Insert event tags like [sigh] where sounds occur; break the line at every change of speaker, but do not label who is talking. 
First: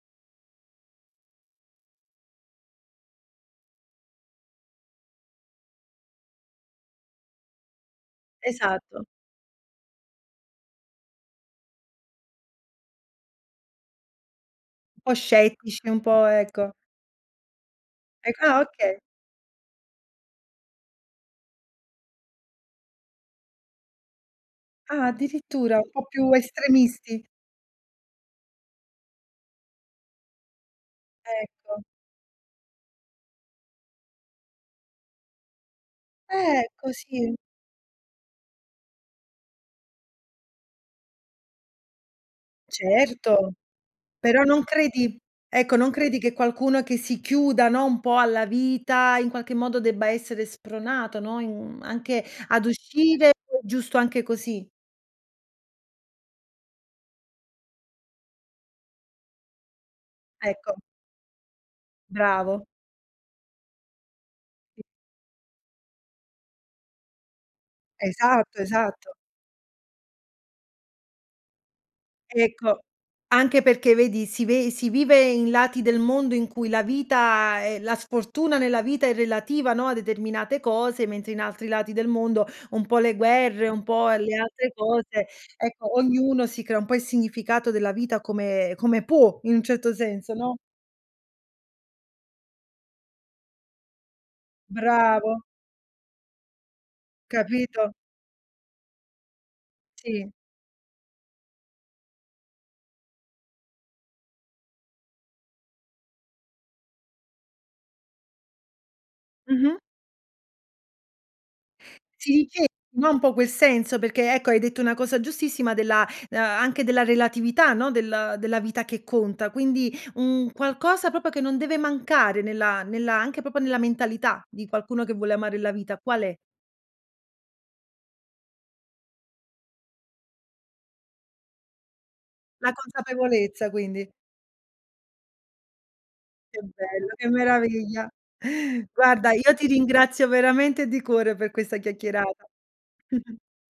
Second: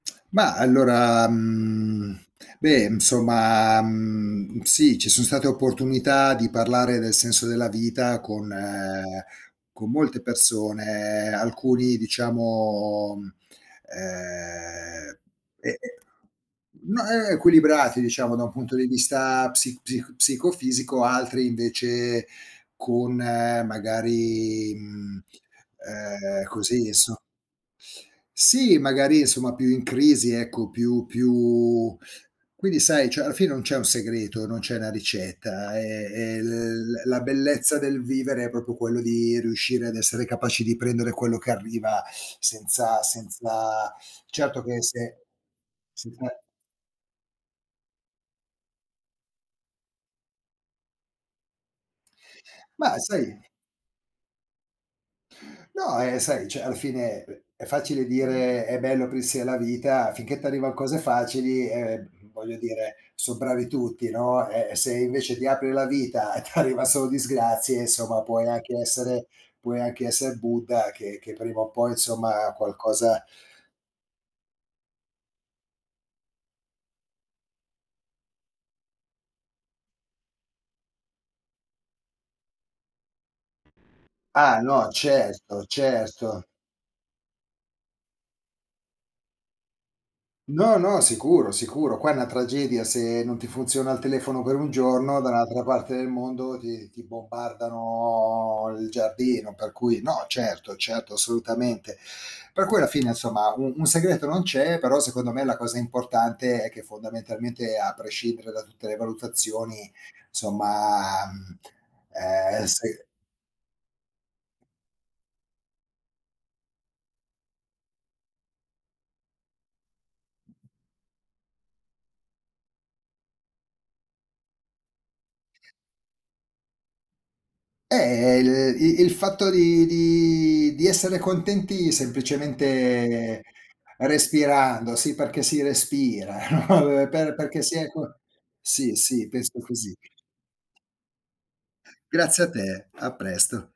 Ma allora, mhmm beh, insomma, mhmm, sì, ci so' state opportunità di parlare del senso della vita, con
Esatto.
con molte persone, alcuni diciamo,
Po'
ehm, e e
scettici, un po' ecco.
mhmm, no, e e equilibrati,
Ec
diciamo da un
ah,
punto di
okay.
vista psi psic psicofisico, altri invece con magari,
Ah,
mhmm
addirittura, un po' più
ehm, così insom
estremisti.
Sì, magari insomma più in crisi ecco, più
Ecco.
più quindi sai, cioè alla fine non c'è un segreto, non c'è una ricetta, è è l
Ecco,
la la
sì.
bellezza del vivere è proprio quello di riuscire ad essere capaci di prendere quello che arriva senza
Certo.
senza
Però
certo
non
che se
credi ecco, non
si
credi che
fa
qualcuno che si chiuda, no, un po' alla vita, in qualche modo debba essere spronato, no, in anche ad
Ma
uscire
sai
giusto anche così.
No, eh, sai, cioè alla fine, è è facile dire, "è bello aprirsi alla vita": finché t'arrivano
Ecco.
cose facili, ehm, voglio
Bravo.
dire, son bravi tutti, no; eh, e
Sì.
se invece ti apri alla vita e t'arriva solo disgrazie, insomma puoi
Esatto,
anche
esatto.
essere puoi anche esser Buddha, che che prima o poi insomma
Ecco.
qualcosa
Anche perché vedi, si ve si vive in lati del mondo in cui la vita, ehm la sfortuna nella vita è relativa, no, a determinate cose, mentre in altri lati del mondo, un po' le guerre, un po' le
Ah,
altre
no
cose,
certo,
ecco,
certo.
ognuno si crea un po' il significato della vita come come può, in un certo senso, no?
No, no, sicuro, sicuro, qua è una tragedia se non ti funziona il telefono per 1 giorno,
Bravo.
dall'altra parte del mondo ti ti
Capito?
bombardano il giardino; per cui no,
Sì.
certo certo, assolutamente. Per cui alla fine, insomma, un un segreto non c'è, però secondo me, la cosa importante è che fondamentalmente, a prescindere da tutte le
Mh-mh.
valutazioni somma, mhmm,
Si dice
ehm, se
no, un po' quel senso, perché ecco hai detto una cosa giustissima della ehm, anche della relatività, no, del della vita che conta. Quindi un qualcosa proprio che non deve mancare nella nella anche proprio nella mentalità di qualcuno che vuole amare la vita qual è?
Eh, il i il fatto di di di essere contenti
La
semplicemente
consapevolezza quindi.
respirando, sì perché si respira,
Che
no,
bello,
per
che
per perché si è
meraviglia.
co sì sì,
Guarda, io
penso
ti
così.
ringrazio veramente di cuore per questa
Grazie a
chiacchierata.
te, a
[chuckles]
presto.